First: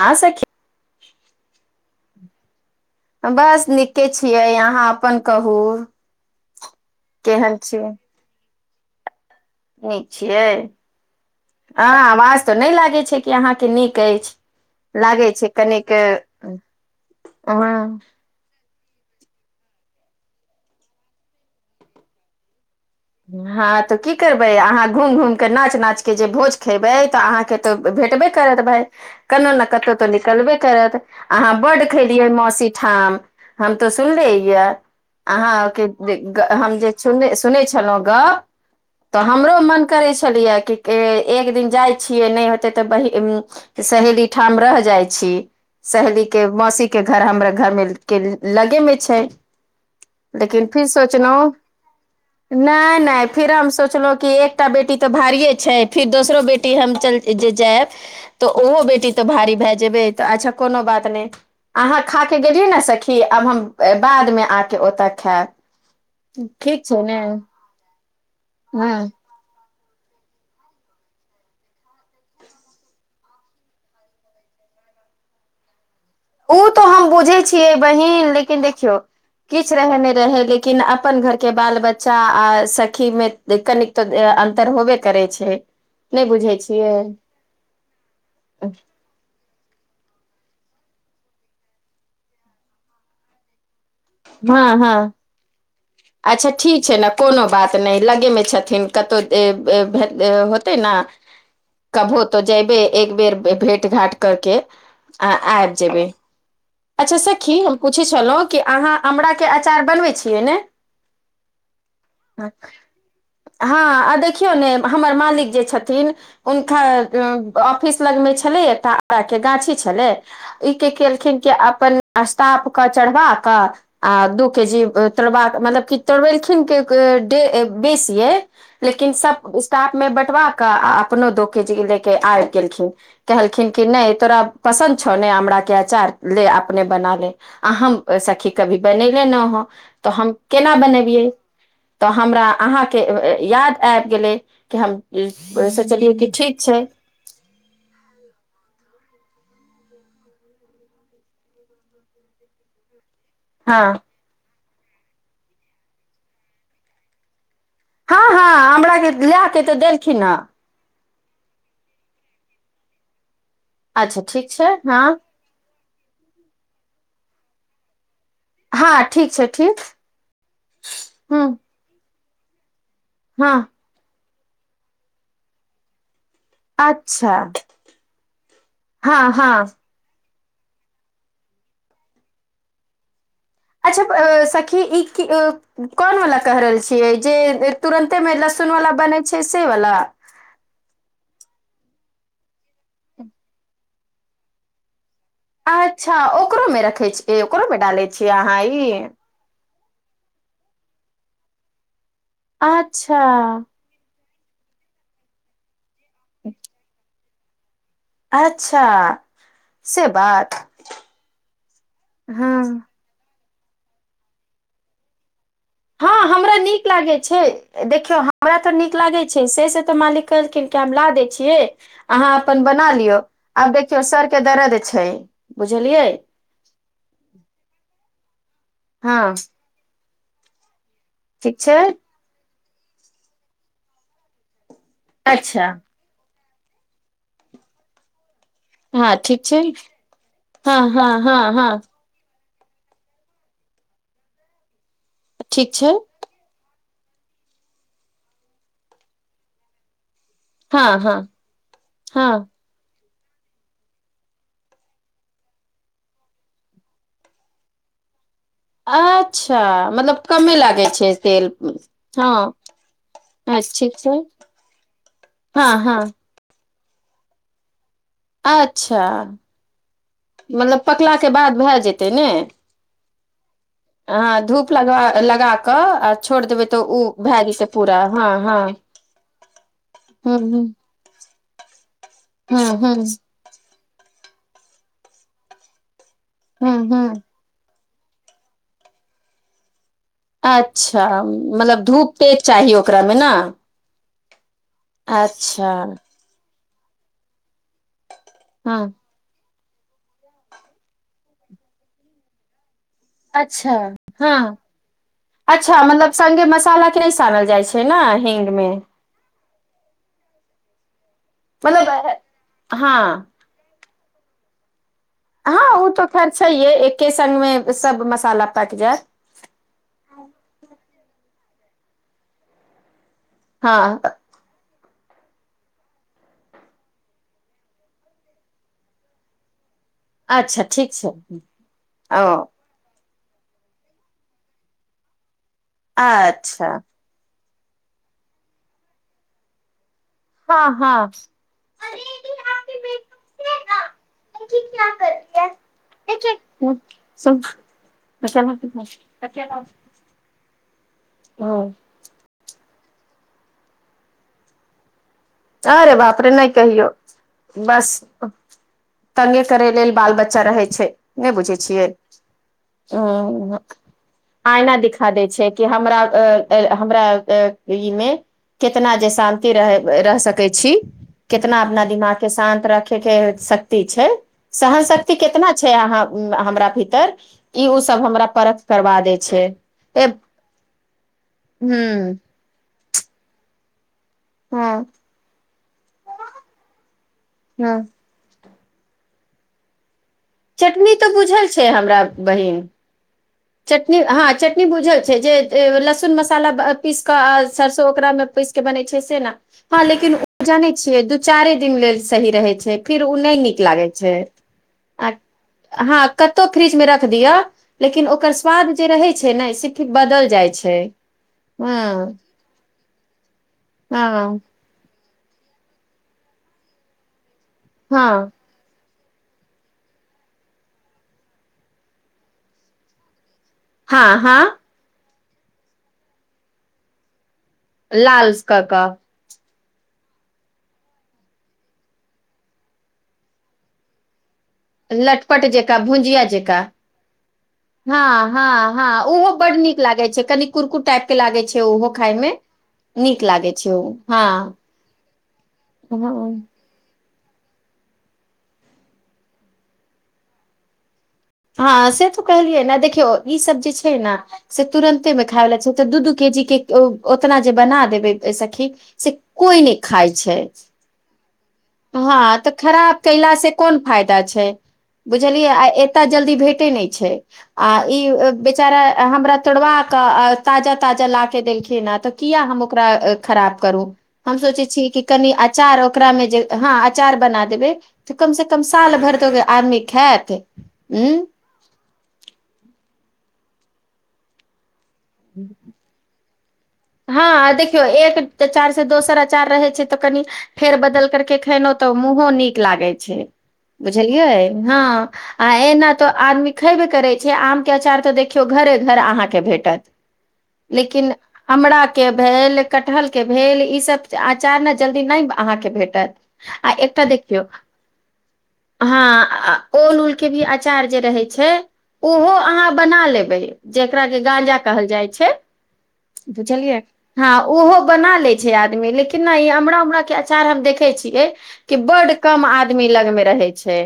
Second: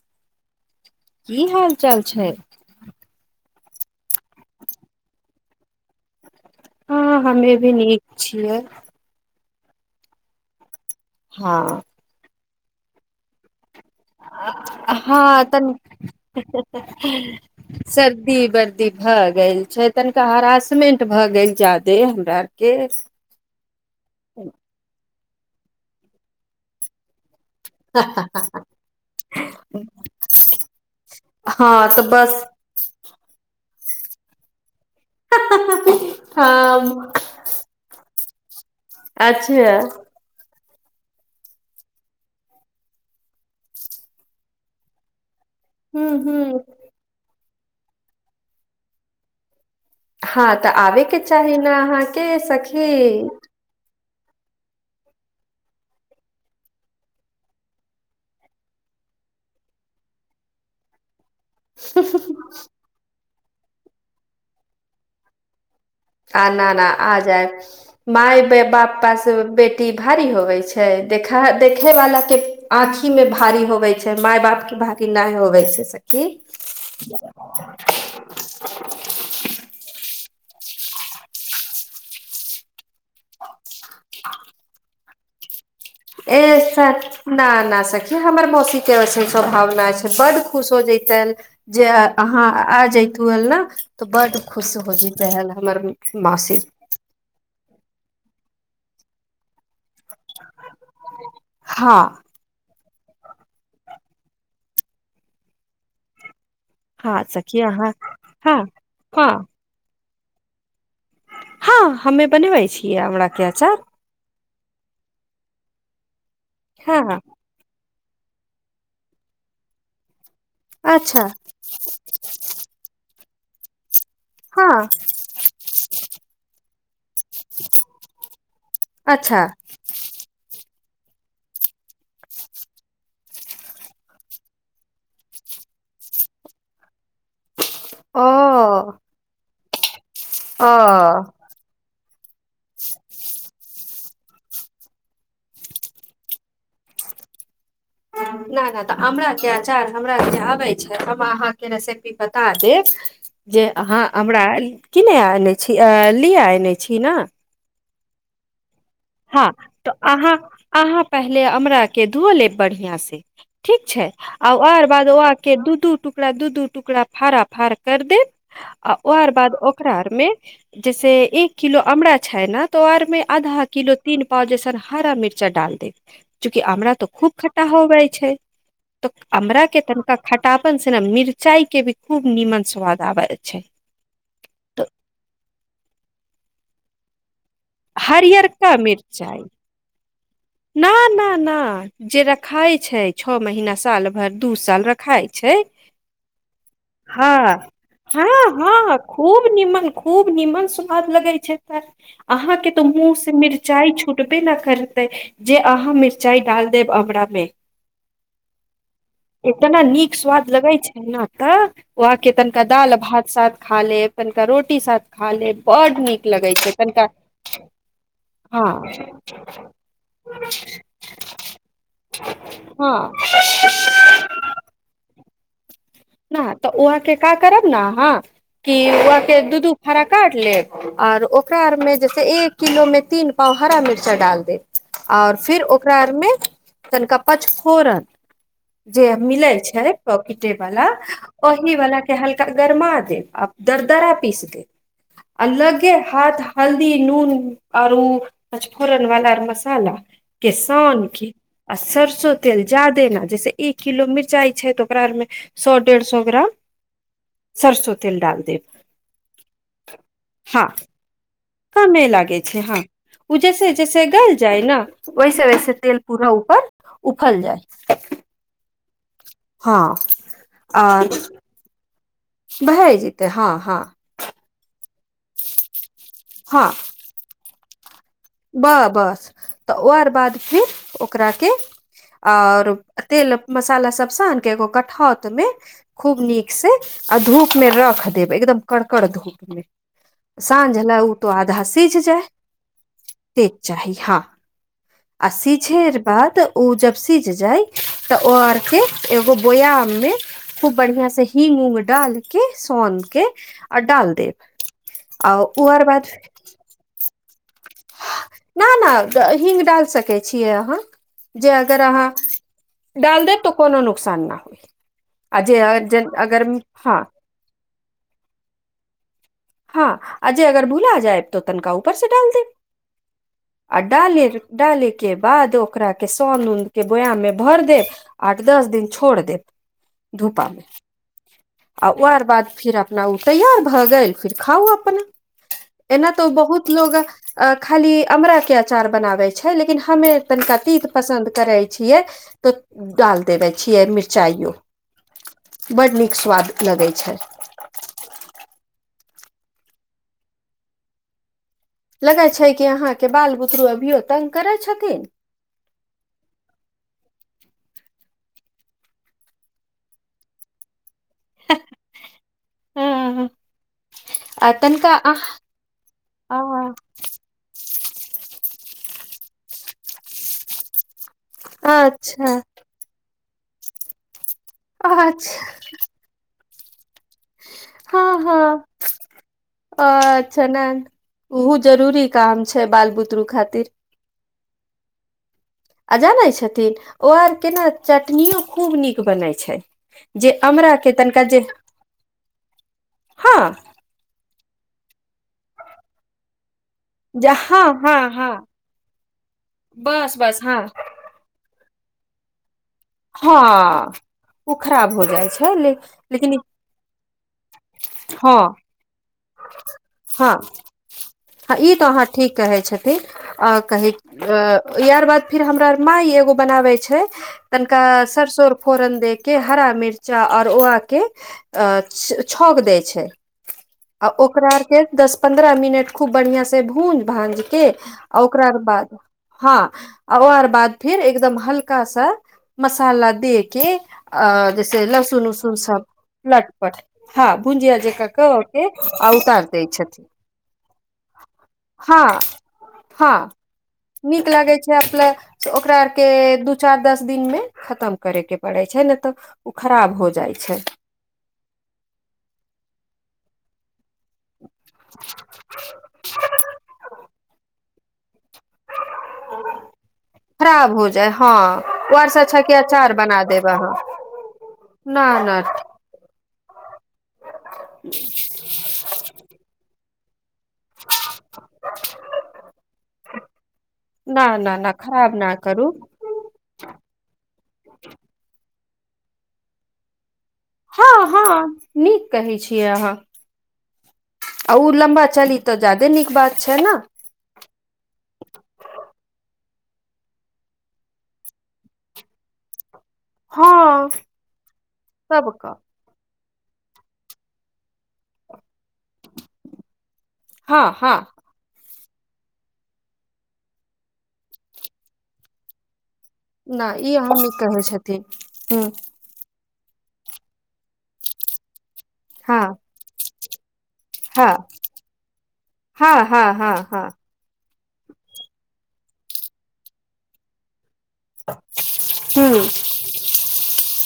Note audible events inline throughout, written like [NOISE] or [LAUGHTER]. हँ सखी की हाल चाल छै बस नीके छियै अहाँ अपन कहू हँ केहन हमे भी नीक छियै निक छियै हँ आवाज तऽ नहि लागे छै क अहाँके नीक अछि हँ लागै छै तनी कनिक सर्दी वर्दी भए गेल छै तनिका हरासमेंट भए गेल ज्यादे हमरा आर के हँ तऽ की करबै अहाँ घुमि घूमि कऽ नाच नाचके जे भोज खयबै तऽ अहाँ तऽ भेटबे करत भाय कनो ने कतहु तो निकलबे करत अहाँ बड्ड हँ तऽ खेलियै बस मौसी ठाम हम तऽ सुनले यए अहाँके हम जे सु हँ सुनै छी गप तऽ हमरो अच्छा मन करै छै पुछलियै कि एक दिन जाइ छियै नहि होते तऽ ब तऽ सहेली ठाम रहहि जाइ छी हूँ सहेलीके हूँ मौसीक के घर हमरा घरमे के लगेमे छै लेकिन फिर सोचलो नहि आहाँ नहि नहि फेर हम सोचलहुँं कि एक एकटा बेटी तऽ भारिये छै फिर दोसरो बेटी हम चल जे जायब तऽ ओहो बेटी तऽ भारी भए जेबै तऽ अच्छा कोनो बात नहि अहाँ खा कऽ गेलियै नऽ सखी आब हम बादमे आके ओतऽ खायब आ ना ठीक ना छै आ ने जायब माय बाप हँ बेटी भारी होवे छै देखे वाला के आँखी मे भारी होवे छै माय बाप के भार नहि होबैसे सखी ओ तऽ हम बुझै छियै बहिन लेकिन देखियौ किछु रहै नहि रहै लेकिन अपन घरके बाल बच्चा आ सखीमे कनि तऽ अन्तर होबे करै छै नहि ए बुझै छियै न ना सखी हमर मौसीक के स्वभावना छै बड खुश हो जैतनि जे अहाँ आ जइतु हल नऽ तऽ बड्ड हँ खुश हँ होय जत्हे हमर अच्छा मासी ठीक छै ने कोनो बात नहि लगेमे छथिन कतहु होते नऽ हँ कऽ भोत तो जयबे एक बेर भेंट घाट करके आ आब जेबै अच्छा हँ सखी हम अहाँ पूछै छलहुँ कि हँ अहाँ हँ अमराके अचार बनबै छियै ने हँ हमे बनेबे छियै आमरा के अचार हँ आ देखियौ ने हमर मालिक जे छथिन हँ हुनकर ऑफिस लग मे छले एकटा आमरा के गाछे छले ई कि अच्छा केलखिन के अपन अस्टाप के चढ़वा कऽ आ दू के जी हँ तोड़बाक मतलब कि तोड़बेलखिन बेसीये लेकिन अच्छा सब एसटाप में बटवा कऽ आ अपनो दो के जी ले के आबि गेलखिन कहलखिन कि नहि तोरा पसन्द छौ नहि अमराके आचार ले अपने बना ले हम ओ सखी कभी ओ बनेले नऽ ह तऽ हम केना बनबियै तऽ हमरा अहाँके याद आबि गेलै कि हम सोचलियै कि ठीक छै नहि नहि तऽ अमराके आचार हमरा जे आबै छै हम अहाँके रेसिपी बता देब जे हँ अहाँ हमरा किने आने छी लिए आने छी नऽ हँ हँ अमरा के लए हँ के तऽ देलखिन अहाँ हँ अहाँ पहले अमरा के धो लेब बढ़िया से ठीक छै अच्छा ठीक आ छै आर हँ बाद के दू दू टुकड़ा दू दू टुकड़ा फाड़ा फड़ कर देब हँ आ ओर ठीक छै बाद ठीक ओकरा आर मे जैसे ह एक किलो अमरा छै ने तऽ ओ आर मे हँ आधा किलो तीन पाव जैसन हरा मिर्चा डाल देब चूकि अमरा तो खूब अच्छा खटा होवै छै तऽ हँ हँ अमरा के त के खटापन से ने मिरचाई के भी खूब नीमन स्वाद आवे छै अच्छा सखी तऽ ई कोन वला कऽ रहल छियै जे तुरन्ते में हरियरका लहसुन वला बनै छै से वला ना ना ना जे रखाय छै छः महीना साल भरि दू साल रखाय छै अच्छा ओकरो में रखे हँ छियै ओकरो में डाले हँ छियै अहाँ ई हँ खूब निमन खूब निमन स्वाद लगे छै तऽ आहाँ के तऽ मुँह अच्छा से मिरचाई छुट छुटबे नऽ करतै जे आहाँ मिरचाई डाल देब अमरा मे अच्छा एतना से निक स्वाद बात लगै छै ना तऽ उ आहाँके तनि हँ कऽ दाल भात साथ खा लेब हल्का रोटी साथ खा लेब‌ आओर हँ हमरा नीक लागे छै देखियौ हमरा हँ तऽ नीक लागे छै से से तऽ मालिक कहलखिन कि हम ला दै छियै अहाँ अपन बना हँ लियौ आब देखियौ सर के दर्द छै बुझलियै न तऽ उहाके का करब ने अहाँ कि हँ ओहाके दू दू फाड़ा काट लेब आओर ओकरा ठीक छै आरमे जैसे एक किलोमे तीन पाव हरा मिर्चा डाल देत आओर फिर अच्छा ओकरा आरमे तनिका पचफोरन जे हँ ठीक मिलै छै पॉकिटे हँ वाला हँ हँ हँ ओहि वाला के हल्का गरमा देव आ दरदरा पीस देेब आ ठीक छै लगे हाथ हल्दी नून आओर उ मचफोरन वाला मसाला के हँ शन हँ के आ हँ सरसों तेल के। जादे न जैसे एक किलो मिरचाइ छै तऽ ओकरा आर मे। सौ ढेरसो ग्राम सरसो तेल डाल देब। अच्छा मतलब कमे हँ लागे छै तेल कमे लागे छै हँ उ जैसे ठीक जैसे छै गल जाय न वैसे हँ वैसे हँ तेल पूरा ऊपर उफल जाइ अच्छा मतलब आर पकला के बाद भए जेतै ने भए जैतै हाॅं हाॅं। आहाॅं धुप लगवा लगाक आ छोड़ देबै तऽ ऊ भैए जेतै पुरा हाॅं। बाह बस तऽ ओआर बाद फिर हूँ ओ। ओकराके हूँ आओर हूँ तेल अप। मसाला सब सान के एगो कठौत मे खूब निक से हूँ आ हूँ धूप मे रख। देब एकदम कड़कड़ धूप मे साॅंझ लेय अच्छा उ तऽ आधा मतलब सिझ धूप जाए त। तेज चाही ओकरा मे न। तेक चाही हाॅं आ अच्छा सिझेर बाद। उ जब सिझ जाइ तऽ ओ आरके। हँ एगो बोयाम मे खूब बढ़ियाॅं से हिंग उंग डालके सोन। के अच्छा आ डाल देब हाॅं आ ओ अच्छा आर बाद मतलब संगे मसाला। नय सानल जाइ छै न हिंग मे। तऽ हिंग डाल सकै छियै आहाॅं जे अगर आहाॅं मतलब डाल हँ देब तो। कोनो नुकसान न होइ आ जे आ जे अगर हाॅं। तन मे सब मसाला पाइक जाएत। हाॅं आ जे अगर भुला जायब तऽ तनका ऊपर से डाल देब आ हँ डाले जे। डाले के बाद ओकरा के सोन उन के बोयाम मे भर देब। आठ दस दिन छोड़ देब। धूपा अच्छा में ठीक छै। आ ओआर ओ बाद फिर अपना उ तैयार भऽ गेल फिर खाउ अपना। एना तो अच्छा बहुत लोग अ खाली अमरा के अ़चार बनाबे छै लेकिन हमें। तनिका हँ तित हँ पसन्द करै छियै तो डाल देबे छियै मिरचाइयो बड्ड नीक स्वाद लगै छै। [INAUDIBLE] ओ। लगै छै कि अहाँके बाल बुतरू अभियो तंग करै छथिन। आरे बाप रे नय कहियौ बस। तंगे करै लेल बाल बच्चा रहै छै, नै बुझै छियै। हूँ हू आ आईना तनिका दिखा अहाँ दै छै। कि हमरा अ आ ए हमरा अ ई में केतना जे शान्ति रहे ब रहस। कै छी, केतना अपना दिमाग के अच्छा शान्त रखेके शक्ति छै। सहन शक्ति अच्छा केतना छै अहाँ ऊं हमरा भीतर। ई उ सब हँ हमरा परख हँ करबा दै छै ए। उहो ह जरूरी काम छै बाल बुतरू खातिर। हुं। आ जानै छथिन ओ आर केना ह चटनियो खुब निक बनै छै। जे अमरा के चटनी तऽ तनका जे बुझल छै हमरा बहिन हाॅं। चटनी हाॅं चटनी बुझल छै जे ए लहसुन मसाला ब अ। पीस के जे आ हँ हँ सरसोंओकरा में हँ पीस के बने छै से ना हाॅं बस लेकिन बस उ हँ जाने छियै दु‌। चारे दिन लेल सही रहे छै फिर उ नै हँ नीक लागे छै। ओ खराब हो आ जाइ छै ले हाॅं लेकिन कतो फ्रीज में रख दियो लेकिन ओकर हँ स्वाद जे रहै। छै नै सिखी बदल हँ जाइ छै। हँ ई तऽ अहाँ ठीक कहै छथिन आ कही हँ यार बाद फिर हमरा मााय एगो बनावे छै तनिका हँ सरसो फोरन दे के के हरा मिर्चा आओर ओआके छौक दै छै आ हँ ओकरा हँ आर के दस पंद्रह मिनट खूब बढ़िया से भूंज भाज के ओ लाल औकरार कऽ बाद। कऽ हाॅं आ ओ आर बाद फिर एकदम हल्का सा मसाला दे के। आ जैसे लहसुन लटपट उसुन जेका सब भुजिया जेका लटपट हँ भुजिया जेका क। के हाॅं आ उहो उतार बड दै निक छथिन लागे छै कनी कुरकुर टाइप के लागे छै उहो हँ खाय में। हँ निक लागै छै अपला ओकरा आर के दु। हँ दू चार दस दिन मे खतम करे के पड़े छै ने तऽ ओ खराब हो जाइ छै हँ से तो कहलियै ने देखियौ ई सब जे छै नऽ से तुरन्ते मे खायला छै तऽ दू दू के जी के ओतना जे बना देबै सखी से कोइ नहि खाय छै तऽ हँ ओ आर हँ से अच्छा तऽ के अचार खराब बना कयला देब सऽ अहाँ कोन फायदा छै न न बुझलियै आ एतय जल्दी भेटे नहि छै आ ई बेचारा हमरा तोड़बाक कऽ ताजा ताजा ला के देलखिन हं तऽ किया हम ओकरा खराब करू न हम न सोचै न छी कि खराब कनि न करू अचार ओकरा मे जे हँ अचार बना देबै तऽ कम से कम साल भरि तऽ आदमी खाइत हँ हँ नीक कहै छियै अहाँ ओ लम्बा चली तऽ ज्यादे नीक बात छै ने हँ देखियौ एक आचार सऽ दोसर आचार रहै छै तऽ कनि फेर बदल कर के खेलहु तऽ मुंहों नीक लागे छै हँ बुझलियै हँ आ सबके एना तो आदमी खेबे करै छिय आम के अँचार तऽ देखियौ घरे घर अहाँके भेटत हँ हँ लेकिन आमराके भेल कटहरके भेल ईसभ अँचार नऽ जल्दी नहि अहाँके भेटत आ नहि ई एकटा अहाँ नीक देखियौ कहै छथिन हँ ओल उल के भी अचार जे रहे छै ओहो ह हँ अहाँ बना लेबे जेकरा के हँ गाजा कहल जाइ छै हँ हँ हँ बुझलियै हँ ओहो बना लै छै आदमी लेकिन न ई अमरा उमरा के अँचार हम देखै छियै कि बड्ड ह कम आदमी लग मे रहै छै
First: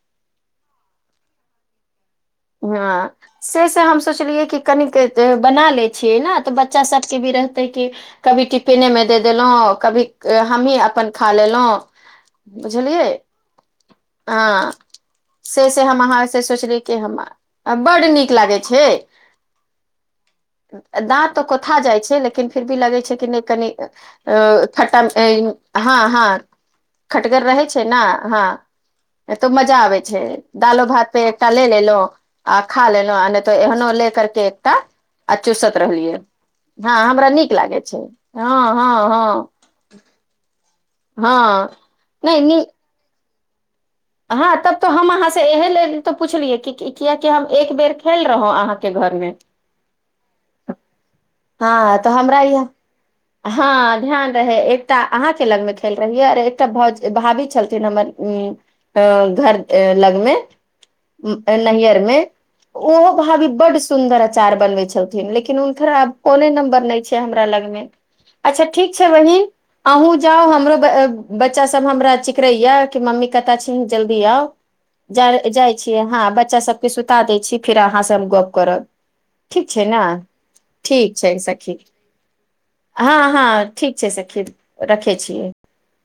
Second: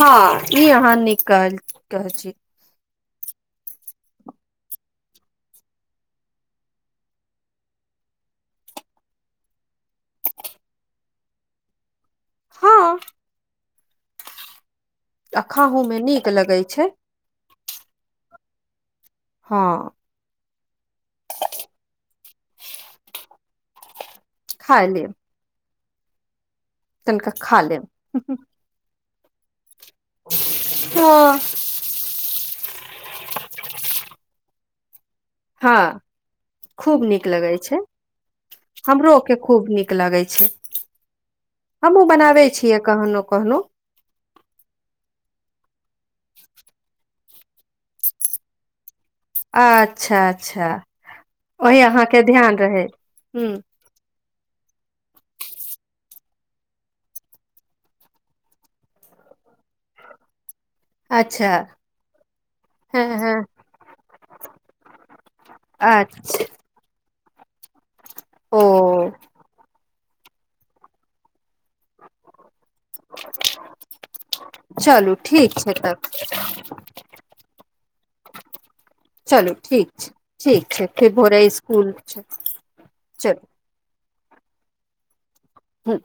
हँ ई अहाँ नीक कहल रहल छी हँ से से हम सोचलियै कि कनिक बना लै छियै न तऽ बच्चा सभके भी रहतै कि कभी टिफिने मे दे देलौं कभी हमही अपन खा लेलौ हँ बुझलियै हँ आ से खाहू से मे हम अहाँ नीक से लगै सोचली छै कि हम आ बड्ड नीक लागै छै हँ दाँत तऽ कोथा जाइ छै लेकिन फिर भी लगै छै कि नय कनी ओ खाय खटम लेब हँ हँ तनिका खटगर खा रहै छै लेब ने हँ तो मजा आबै छै दालो हँ भात पे एकटा ले लेलौ आ खा लेलो आ नय तऽ एहनो ले कर के एकटा आ चुसत हँ रहलियै हँ हमरा नीक लागै छै हँ हँ हमरो हँ के खूब नीक लगै छै हँ हमहुँ नहि बनाबै नीक छियै कहनो कहनो हँ तब तऽ हम अहाँ से एहे लेल तऽ पुछलियै कियेकि कि हम एक बेर खैले रहौं अहाँके घर मे अच्छा अच्छा ओहि हँ तऽ अहाँके हमरा ध्यान इहाँ रहै हूँ हँ ध्यान रहै एकटा अहाँके लगमे खेल रहियै आओर एकटा भाभी छलथिन हमर उ अ घर लगमे अच्छा नैयहरमे हँ ओहो हँ भाभी बड्ड सुन्दर अचार बनबै छलथिन लेकिन हुनकर आब अच्छा नंबर नय छै हमरा लग मे ओ अच्छा ठिक छै बहिन अहूँ जाउ हमरो बच्चा सब हमरा चिकरैये कि मम्मी कतय छी ही जल्दी आउ चलू जार ठीक छै जाइ तब छियै हँ बच्चा सबके सुता दै छी फीर अहाँ से हम गप्प करब चलू ठीक छै फेर ठीक छै भोरे सखी स्कुल छै हँ चलू हँ ठीक छै सखी रखे छियै हुँ